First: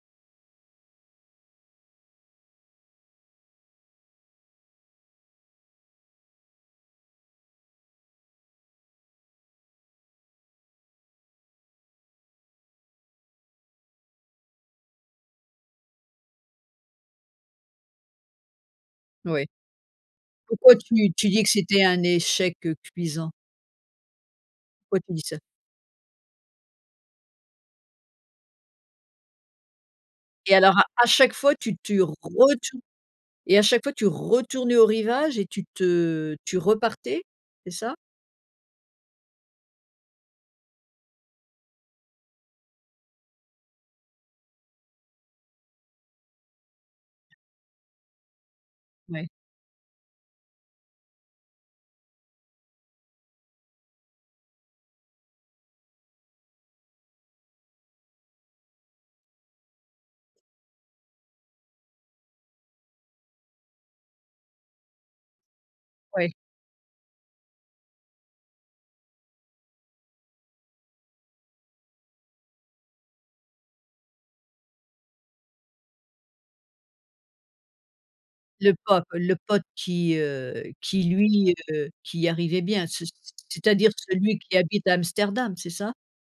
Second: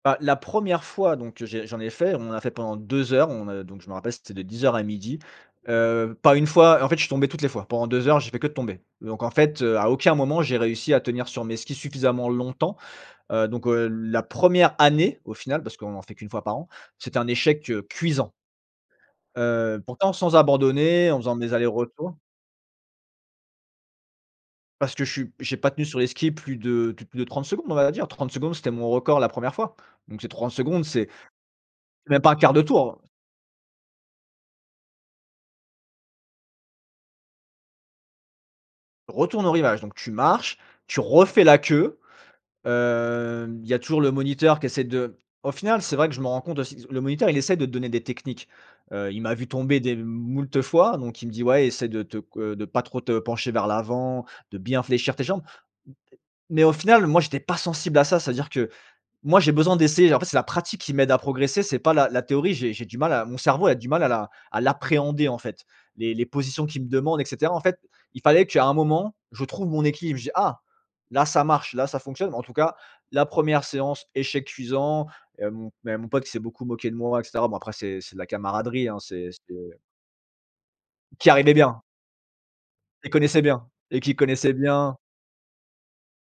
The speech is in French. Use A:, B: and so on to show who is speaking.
A: Bah, la 1re fois donc j'ai j'en ai fait. On en a fait pendant 2 heures, on, heu, donc je me rappelle c'était de 10:00 à 12:00, heu, pas 1 fois en fait, je suis tombé toutes les fois. Pendant 2 heures, j'ai fait que de tomber donc en fait, heu, à aucun moment j'ai réussi à tenir sur mes skis suffisamment longtemps, heu, donc, heu, l la 1re année au final, parce qu'on en fait qu'1 fois par an, c'était un échec, heu, cuisant.
B: Oui.
A: Heu, pourtant sans
B: Pourquoi
A: abandonner,
B: tu
A: en
B: tu
A: faisant
B: dis que
A: mes
B: c'était un
A: allers-retours.
B: échec, heu, cuisant?
A: Parce
B: Pourquoi
A: que je
B: tu dis
A: suis
B: ça?
A: j'ai pas tenu sur les skis plus de plus plus de 30 secondes, on va dire. 30 secondes, c'était mon record la 1re fois. Donc, ces 30
B: Et alors à
A: secondes, c'est
B: à chaque fois, tu tu
A: même pas 1/4 de
B: retournes
A: tour.
B: et à chaque fois tu retournais au rivage et tu te tu repartais? C'est ça?
A: Retourne au rivage donc tu marches, tu refais la queue, hem, il y a toujours le moniteur qui essaie de au final, c'est vrai que je me rends compte aussi disons, le moniteur, il essaie de te donner des techniques, heu, il
B: Mouais.
A: m'a vu tomber des m moult fois, donc il me dit: «Ouais essaie de te c heu, de pas trop te pencher vers l'avant, de bien fléchir tes jambes». M et mais au final, moi j'étais pas sensible à ça, c'est-à-dire que, moi, j'ai besoin d'essayer, en fait, c'est la pratique qui m'aide à progresser, c'est pas la la théorie. J'ai j'ai du mal à mon cerveau a du mal à la à l'appréhender, en fait. Les les
B: Ouais.
A: positions qu'il me demande et cetera. En fait, il fallait qu'à un moment, je trouve mon équilibre. Je dis: «Ah! Là ça marche, là ça fonctionne!» Bon, en tout cas, la 1re séance, échec cuisant, hem, mon ben, mon pote qui s'est beaucoup moqué de moi et cetera. Bon, après, c'est c'est de la
B: Le
A: camaraderie, hein,
B: pote
A: c'est
B: le
A: c'est
B: pote qui, heu, qui
A: Qui arrivait
B: lui,
A: bien.
B: heu, qui y arrivait bien. Ce
A: Il
B: c c
A: connaissait bien
B: c'est-à-dire
A: et qui
B: celui
A: connaissait
B: qui habite à
A: bien.
B: Amsterdam, c'est ça?